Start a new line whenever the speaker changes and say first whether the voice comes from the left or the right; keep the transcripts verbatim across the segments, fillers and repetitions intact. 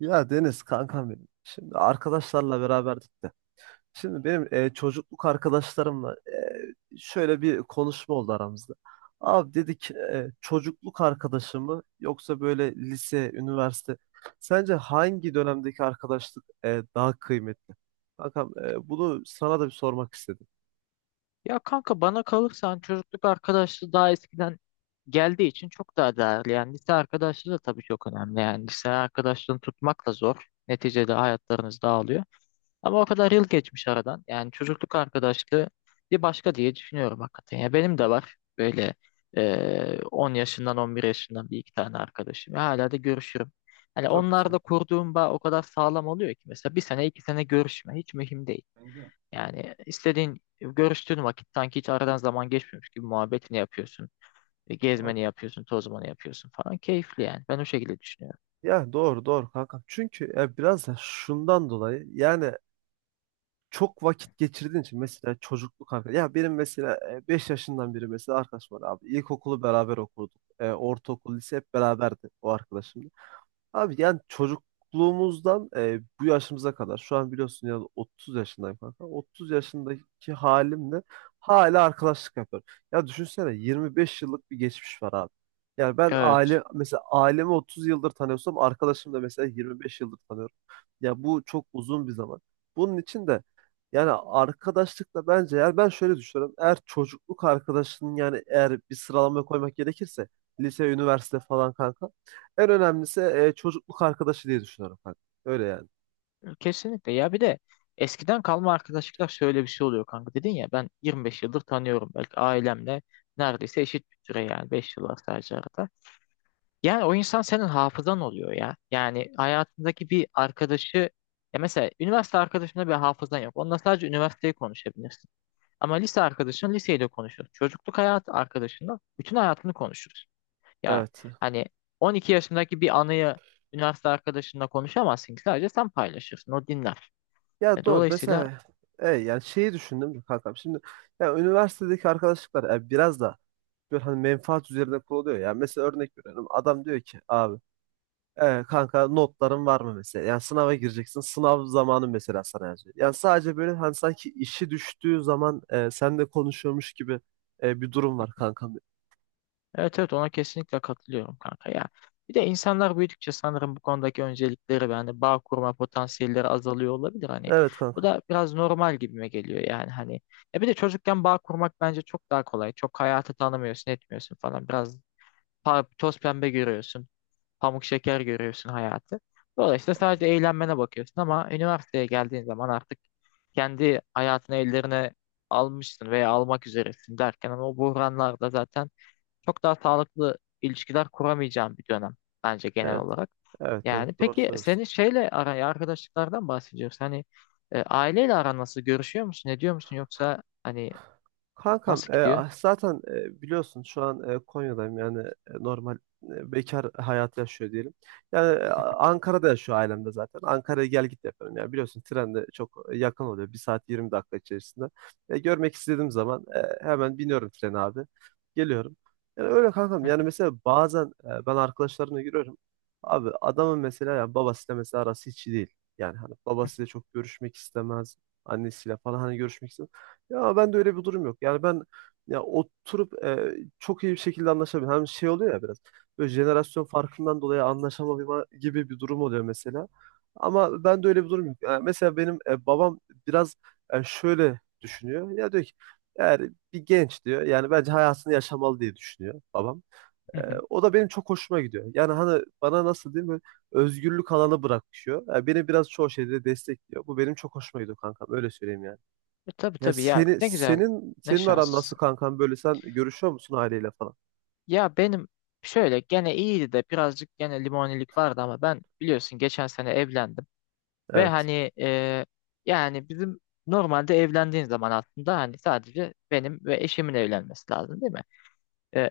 right: Ya Deniz kankam benim. Şimdi arkadaşlarla beraberdik de. Şimdi benim e, çocukluk arkadaşlarımla e, şöyle bir konuşma oldu aramızda. Abi dedik e, çocukluk arkadaşı mı yoksa böyle lise, üniversite. Sence hangi dönemdeki arkadaşlık e, daha kıymetli? Kankam e, bunu sana da bir sormak istedim.
left: Ya kanka bana kalırsan çocukluk arkadaşlığı daha eskiden geldiği için çok daha değerli. Yani lise arkadaşlığı da tabii çok önemli. Yani lise arkadaşlığını tutmak da zor. Neticede hayatlarınız dağılıyor. Ama o kadar yıl geçmiş aradan. Yani çocukluk arkadaşlığı bir başka diye düşünüyorum hakikaten. Ya benim de var böyle eee, on yaşından on bir yaşından bir iki tane arkadaşım. Ya hala da görüşürüm. Hani
right: Çok güzel.
left: onlarla kurduğum bağ o kadar sağlam oluyor ki mesela bir sene iki sene görüşme hiç mühim değil. Yani istediğin görüştüğün vakit sanki hiç aradan zaman geçmiyormuş gibi muhabbetini yapıyorsun. E, Gezmeni
right: Abi,
left: yapıyorsun, tozmanı yapıyorsun falan. Keyifli yani. Ben o şekilde düşünüyorum.
right: ya doğru doğru kankam. Çünkü e, biraz da şundan dolayı yani çok vakit geçirdiğin için mesela çocukluk arkadaş. Ya benim mesela e, beş yaşından beri mesela arkadaş var abi. İlkokulu beraber okuduk. E, ortaokul, lise hep beraberdi o arkadaşım. Abi yani çocukluğumuzdan e, bu yaşımıza kadar şu an biliyorsun ya otuz yaşındayım kanka. otuz yaşındaki halimle hala arkadaşlık yapıyorum. Ya düşünsene yirmi beş yıllık bir geçmiş var abi. Yani ben
left: Evet.
right: aile mesela ailemi otuz yıldır tanıyorsam arkadaşım da mesela yirmi beş yıldır tanıyorum. Ya bu çok uzun bir zaman. Bunun için de yani arkadaşlıkla bence yani ben şöyle düşünüyorum. Eğer çocukluk arkadaşının yani eğer bir sıralamaya koymak gerekirse lise, üniversite falan kanka en önemlisi e, çocukluk arkadaşı diye düşünüyorum kanka. Öyle yani.
left: Kesinlikle. Ya bir de eskiden kalma arkadaşlıklar şöyle bir şey oluyor kanka. Dedin ya ben yirmi beş yıldır tanıyorum. Belki ailemle neredeyse eşit bir süre yani. Beş yıl var sadece arada. Yani o insan senin hafızan oluyor ya. Yani hayatındaki bir arkadaşı ya mesela üniversite arkadaşında bir hafızan yok. Onunla sadece üniversiteyi konuşabilirsin. Ama lise arkadaşın liseyle konuşur. Çocukluk hayatı arkadaşınla bütün hayatını konuşuruz. Yani
right: Evet.
left: hani on iki yaşındaki bir anıyı üniversite arkadaşınla konuşamazsın ki sadece sen paylaşırsın. O dinler.
right: Ya
left: E,
right: doğru.
left: Dolayısıyla
right: Mesela e, yani şeyi düşündüm de kankam. Şimdi ya üniversitedeki arkadaşlıklar e, biraz da böyle hani menfaat üzerine kuruluyor. Yani mesela örnek veriyorum. Adam diyor ki abi e, kanka notların var mı mesela? Yani sınava gireceksin. Sınav zamanı mesela sana yazıyor. Yani sadece böyle hani sanki işi düştüğü zaman e, seninle konuşuyormuş gibi e, bir durum var kankam.
left: evet evet, ona kesinlikle katılıyorum kanka ya. Bir de insanlar büyüdükçe sanırım bu konudaki öncelikleri ve hani bağ kurma potansiyelleri azalıyor olabilir hani.
right: Evet
left: Bu
right: kankam.
left: da biraz normal gibime geliyor yani hani. E bir de çocukken bağ kurmak bence çok daha kolay. Çok hayatı tanımıyorsun, etmiyorsun falan. Biraz pa- toz pembe görüyorsun. Pamuk şeker görüyorsun hayatı. Dolayısıyla sadece eğlenmene bakıyorsun ama üniversiteye geldiğin zaman artık kendi hayatını ellerine almışsın veya almak üzeresin derken ama o buhranlarda zaten çok daha sağlıklı ilişkiler kuramayacağın bir dönem bence genel
right: Evet.
left: olarak.
right: Evet, evet,
left: Yani
right: doğru
left: peki
right: söylüyorsun.
left: senin şeyle araya arkadaşlıklardan bahsediyoruz. Hani e, aileyle aran nasıl? Görüşüyor musun? Ne diyor musun? Yoksa hani
right: Kankam
left: nasıl
right: e,
left: gidiyor?
right: ah, zaten e, biliyorsun şu an e, Konya'dayım yani e, normal e, bekar hayatı yaşıyor diyelim. Yani e, Ankara'da yaşıyor ailem de zaten. Ankara'ya gel git yapıyorum. Yani biliyorsun tren de çok yakın oluyor. Bir saat yirmi dakika içerisinde. E, görmek istediğim zaman e, hemen biniyorum trene abi. Geliyorum. Yani öyle kankam.
left: Hı hı,
right: Yani mesela bazen e, ben arkadaşlarımla giriyorum. Abi adamın mesela yani babasıyla mesela arası hiç iyi değil. Yani hani babasıyla çok görüşmek istemez. Annesiyle falan hani görüşmek istemez. Ya ben de öyle bir durum yok. Yani ben ya oturup e, çok iyi bir şekilde anlaşabilirim. Hem şey oluyor ya biraz böyle jenerasyon farkından dolayı anlaşamama gibi bir durum oluyor mesela. Ama ben de öyle bir durum yok. Yani mesela benim e, babam biraz e, şöyle düşünüyor. Ya diyor ki yani bir genç diyor. Yani bence hayatını yaşamalı diye düşünüyor babam. E,
left: hı hı.
right: O da benim çok hoşuma gidiyor. Yani hani bana nasıl diyeyim böyle özgürlük alanı bırakıyor. Yani beni biraz çoğu şeyde destekliyor. Bu benim çok hoşuma gidiyor kankam. Öyle söyleyeyim yani.
left: E, tabii
right: Ya
left: tabii ya
right: seni
left: ne güzel.
right: senin
left: Ne
right: senin aran
left: şans.
right: nasıl kankan, böyle sen görüşüyor musun aileyle falan?
left: Ya benim şöyle gene iyiydi de birazcık gene limonilik vardı ama ben biliyorsun geçen sene evlendim ve
right: Evet.
left: hani e, yani bizim normalde evlendiğin zaman aslında hani sadece benim ve eşimin evlenmesi lazım değil mi? E,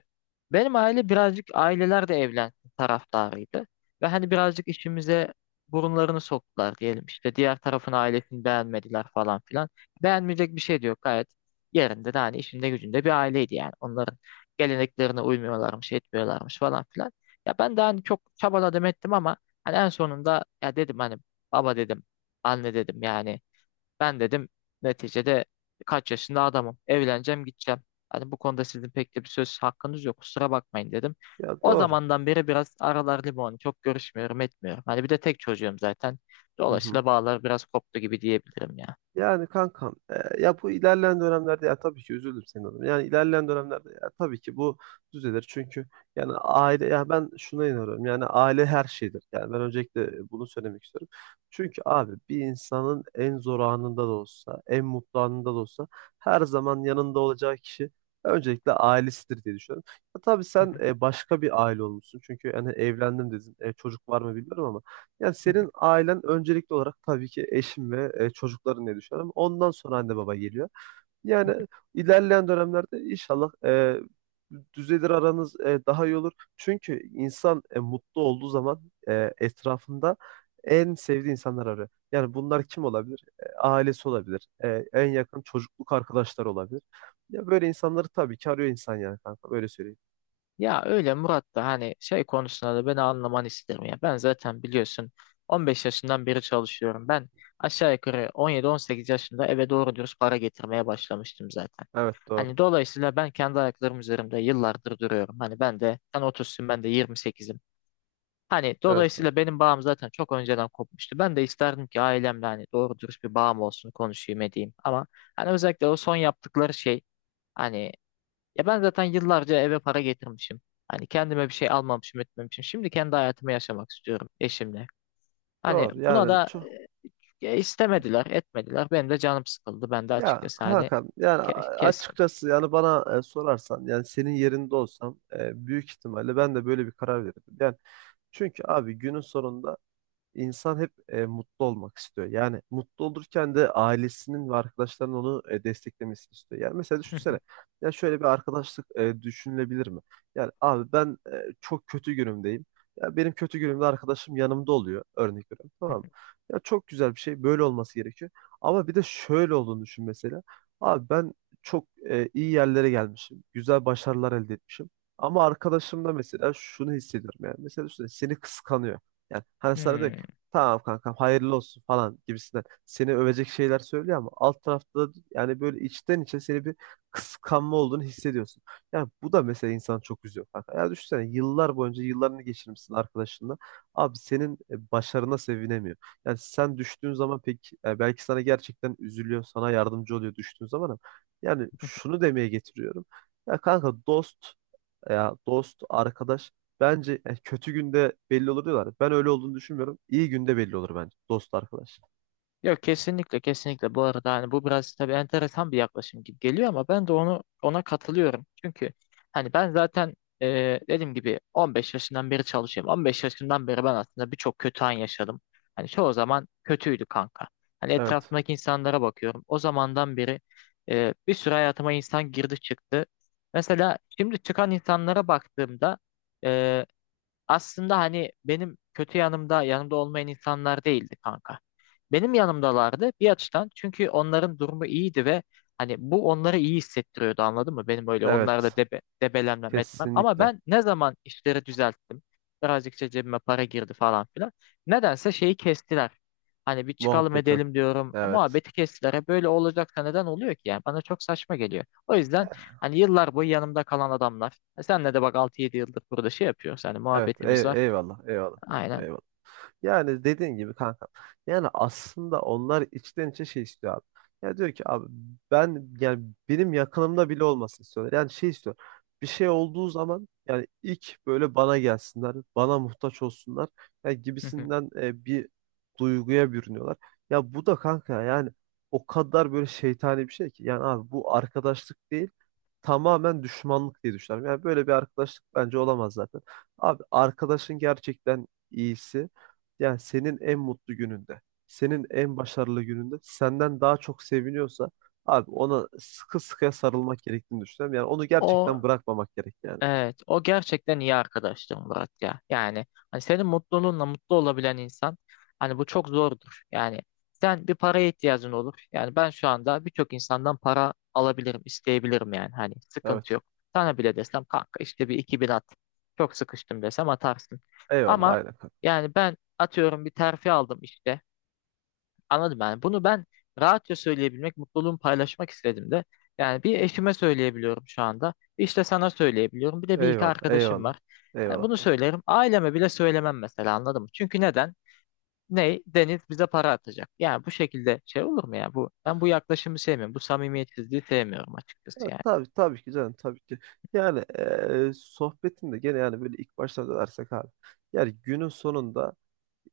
left: Benim aile birazcık aileler de evlensin taraftarıydı. Ve hani birazcık işimize burunlarını soktular diyelim. İşte diğer tarafın ailesini beğenmediler falan filan. Beğenmeyecek bir şey de yok gayet. Yerinde de hani işinde gücünde bir aileydi yani. Onların geleneklerine uymuyorlarmış, etmiyorlarmış falan filan. Ya ben de hani çok çabaladım ettim ama hani en sonunda ya dedim hani baba dedim, anne dedim yani ben dedim neticede kaç yaşında adamım. Evleneceğim gideceğim. Hani bu konuda sizin pek de bir söz hakkınız yok. Kusura bakmayın dedim.
right: Ya
left: O
right: doğru.
left: zamandan beri biraz aralar limon. Çok görüşmüyorum etmiyorum. Hani bir de tek çocuğum zaten.
right: Hı hı.
left: Dolayısıyla bağlar biraz koptu gibi diyebilirim ya.
right: Yani kankam e, ya bu ilerleyen dönemlerde ya tabii ki üzüldüm senin adına. Yani ilerleyen dönemlerde ya tabii ki bu düzelir. Çünkü yani aile, ya ben şuna inanıyorum. Yani aile her şeydir. Yani ben öncelikle bunu söylemek istiyorum. Çünkü abi bir insanın en zor anında da olsa, en mutlu anında da olsa her zaman yanında olacağı kişi öncelikle ailesidir diye düşünüyorum. Ya tabii sen e, başka bir aile olmuşsun. Çünkü yani evlendim dedin. E, çocuk var mı bilmiyorum ama yani senin ailen öncelikli olarak tabii ki eşin ve e, çocukların diye düşünüyorum. Ondan sonra anne baba geliyor. Yani ilerleyen dönemlerde inşallah e, düzelir aranız, e, daha iyi olur. Çünkü insan e, mutlu olduğu zaman e, etrafında en sevdiği insanlar arıyor. Yani bunlar kim olabilir? E, ailesi olabilir. E, en yakın çocukluk arkadaşları olabilir. Ya böyle insanları tabii ki arıyor insan yani kanka. Böyle söyleyeyim.
left: Ya öyle Murat da hani şey konusunda da beni anlaman isterim ya. Ben zaten biliyorsun on beş yaşından beri çalışıyorum. Ben aşağı yukarı on yedi on sekiz yaşında eve doğru dürüst para getirmeye başlamıştım zaten.
right: Evet, doğru.
left: Hani dolayısıyla ben kendi ayaklarım üzerinde yıllardır duruyorum. Hani ben de sen otuzsun ben de yirmi sekizim. Hani
right: Evet kanka.
left: dolayısıyla benim bağım zaten çok önceden kopmuştu. Ben de isterdim ki ailemle hani doğru dürüst bir bağım olsun konuşayım edeyim. Ama hani özellikle o son yaptıkları şey hani ya ben zaten yıllarca eve para getirmişim. Hani kendime bir şey almamışım etmemişim. Şimdi kendi hayatımı yaşamak istiyorum eşimle. Hani
right: Doğru.
left: buna
right: Yani
left: da
right: çok.
left: e, e, istemediler etmediler. Benim de canım sıkıldı. Ben de
right: Ya
left: açıkçası hani
right: Hakan, yani
left: ke- kestim.
right: açıkçası yani bana e, sorarsan yani senin yerinde olsam e, büyük ihtimalle ben de böyle bir karar verirdim. Yani çünkü abi günün sonunda İnsan hep e, mutlu olmak istiyor. Yani mutlu olurken de ailesinin ve arkadaşlarının onu e, desteklemesini istiyor. Yani mesela düşünsene. Ya şöyle bir arkadaşlık e, düşünülebilir mi? Yani abi ben e, çok kötü günümdeyim. Ya benim kötü günümde arkadaşım yanımda oluyor. Örnek veriyorum. Tamam mı? Ya çok güzel bir şey. Böyle olması gerekiyor. Ama bir de şöyle olduğunu düşün mesela. Abi ben çok e, iyi yerlere gelmişim. Güzel başarılar elde etmişim. Ama arkadaşım da mesela şunu hissediyorum yani. Mesela düşünsene seni kıskanıyor. Yani hani sana diyor ki,
left: Hmm.
right: tamam kankam hayırlı olsun falan gibisinden seni övecek şeyler söylüyor ama alt tarafta da yani böyle içten içe seni bir kıskanma olduğunu hissediyorsun. Yani bu da mesela insanı çok üzüyor kanka. Ya düşünsene yıllar boyunca yıllarını geçirmişsin arkadaşınla. Abi senin e, başarına sevinemiyor. Yani sen düştüğün zaman pek e, belki sana gerçekten üzülüyor, sana yardımcı oluyor düştüğün zaman, ama yani şunu demeye getiriyorum. Ya kanka, dost, ya dost, arkadaş, bence yani kötü günde belli olur diyorlar. Ben öyle olduğunu düşünmüyorum. İyi günde belli olur bence. Dost, arkadaş.
left: Yok, kesinlikle kesinlikle bu arada hani bu biraz tabii enteresan bir yaklaşım gibi geliyor ama ben de onu ona katılıyorum. Çünkü hani ben zaten e, dediğim gibi on beş yaşından beri çalışıyorum. on beş yaşından beri ben aslında birçok kötü an yaşadım. Hani çoğu zaman kötüydü kanka. Hani
right: Evet.
left: etrafımdaki insanlara bakıyorum. O zamandan beri e, bir sürü hayatıma insan girdi çıktı. Mesela şimdi çıkan insanlara baktığımda aslında hani benim kötü yanımda yanımda olmayan insanlar değildi kanka. Benim yanımdalardı bir açıdan çünkü onların durumu iyiydi ve hani bu onları iyi hissettiriyordu, anladın mı? Benim öyle onlarla
right: Evet.
left: debe, debelenmem etmem ama
right: Kesinlikle.
left: ben ne zaman işleri düzelttim birazcık işte cebime para girdi falan filan nedense şeyi kestiler. Hani bir çıkalım
right: Muhabbeti.
left: edelim diyorum. E,
right: Evet.
left: Muhabbeti kestiler. E, böyle olacaksa neden oluyor ki yani? Bana çok saçma geliyor. O yüzden hani yıllar boyu yanımda kalan adamlar. E senle de bak altı yedi yıldır burada şey yapıyoruz. Hani
right: Evet.
left: muhabbetimiz var.
right: Ey- eyvallah. Eyvallah.
left: Aynen.
right: Eyvallah. Yani dediğin gibi kanka. Yani aslında onlar içten içe şey istiyor abi. Ya diyor ki abi ben yani benim yakınımda bile olmasını istiyorlar. Yani şey istiyor. Bir şey olduğu zaman yani ilk böyle bana gelsinler, bana muhtaç olsunlar yani
left: Hı hı.
right: gibisinden e, bir duyguya bürünüyorlar. Ya bu da kanka yani o kadar böyle şeytani bir şey ki. Yani abi bu arkadaşlık değil, tamamen düşmanlık diye düşünüyorum. Yani böyle bir arkadaşlık bence olamaz zaten. Abi arkadaşın gerçekten iyisi. Yani senin en mutlu gününde, senin en başarılı gününde senden daha çok seviniyorsa abi ona sıkı sıkıya sarılmak gerektiğini düşünüyorum. Yani onu
left: O
right: gerçekten bırakmamak gerek yani.
left: evet, o gerçekten iyi arkadaştır Murat ya. Yani hani senin mutluluğunla mutlu olabilen insan hani bu çok zordur. Yani sen bir paraya ihtiyacın olur. Yani ben şu anda birçok insandan para alabilirim, isteyebilirim yani. Hani sıkıntı
right: Evet.
left: yok. Sana bile desem kanka işte bir iki bin at. Çok sıkıştım desem atarsın.
right: Eyvallah,
left: Ama
right: aynen kanka.
left: yani ben atıyorum bir terfi aldım işte. Anladım yani. Bunu ben rahatça söyleyebilmek, mutluluğumu paylaşmak istedim de. Yani bir eşime söyleyebiliyorum şu anda. İşte sana söyleyebiliyorum. Bir de bir iki
right: Eyvallah,
left: arkadaşım
right: eyvallah.
left: var. Yani
right: Eyvallah
left: bunu
right: kanka.
left: söylerim. Aileme bile söylemem mesela, anladın mı? Çünkü neden? Ney? Deniz bize para atacak. Yani bu şekilde şey olur mu ya? Bu, ben bu yaklaşımı sevmiyorum. Bu samimiyetsizliği sevmiyorum açıkçası
right: Ya, tabii, tabii ki canım, tabii ki. Yani eee sohbetinde gene yani böyle ilk başta da dersek abi. Yani günün sonunda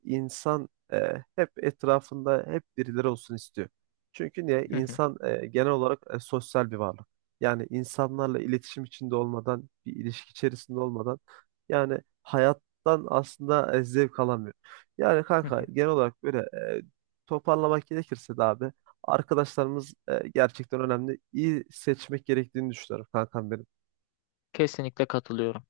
right: insan e, hep etrafında hep birileri olsun istiyor. Çünkü niye?
left: yani.
right: İnsan e, genel olarak e, sosyal bir varlık. Yani insanlarla iletişim içinde olmadan, bir ilişki içerisinde olmadan yani hayattan aslında e, zevk alamıyor. Yani kanka genel olarak böyle e, toparlamak gerekirse de abi arkadaşlarımız e, gerçekten önemli. İyi seçmek gerektiğini düşünüyorum kankam benim.
left: Kesinlikle katılıyorum.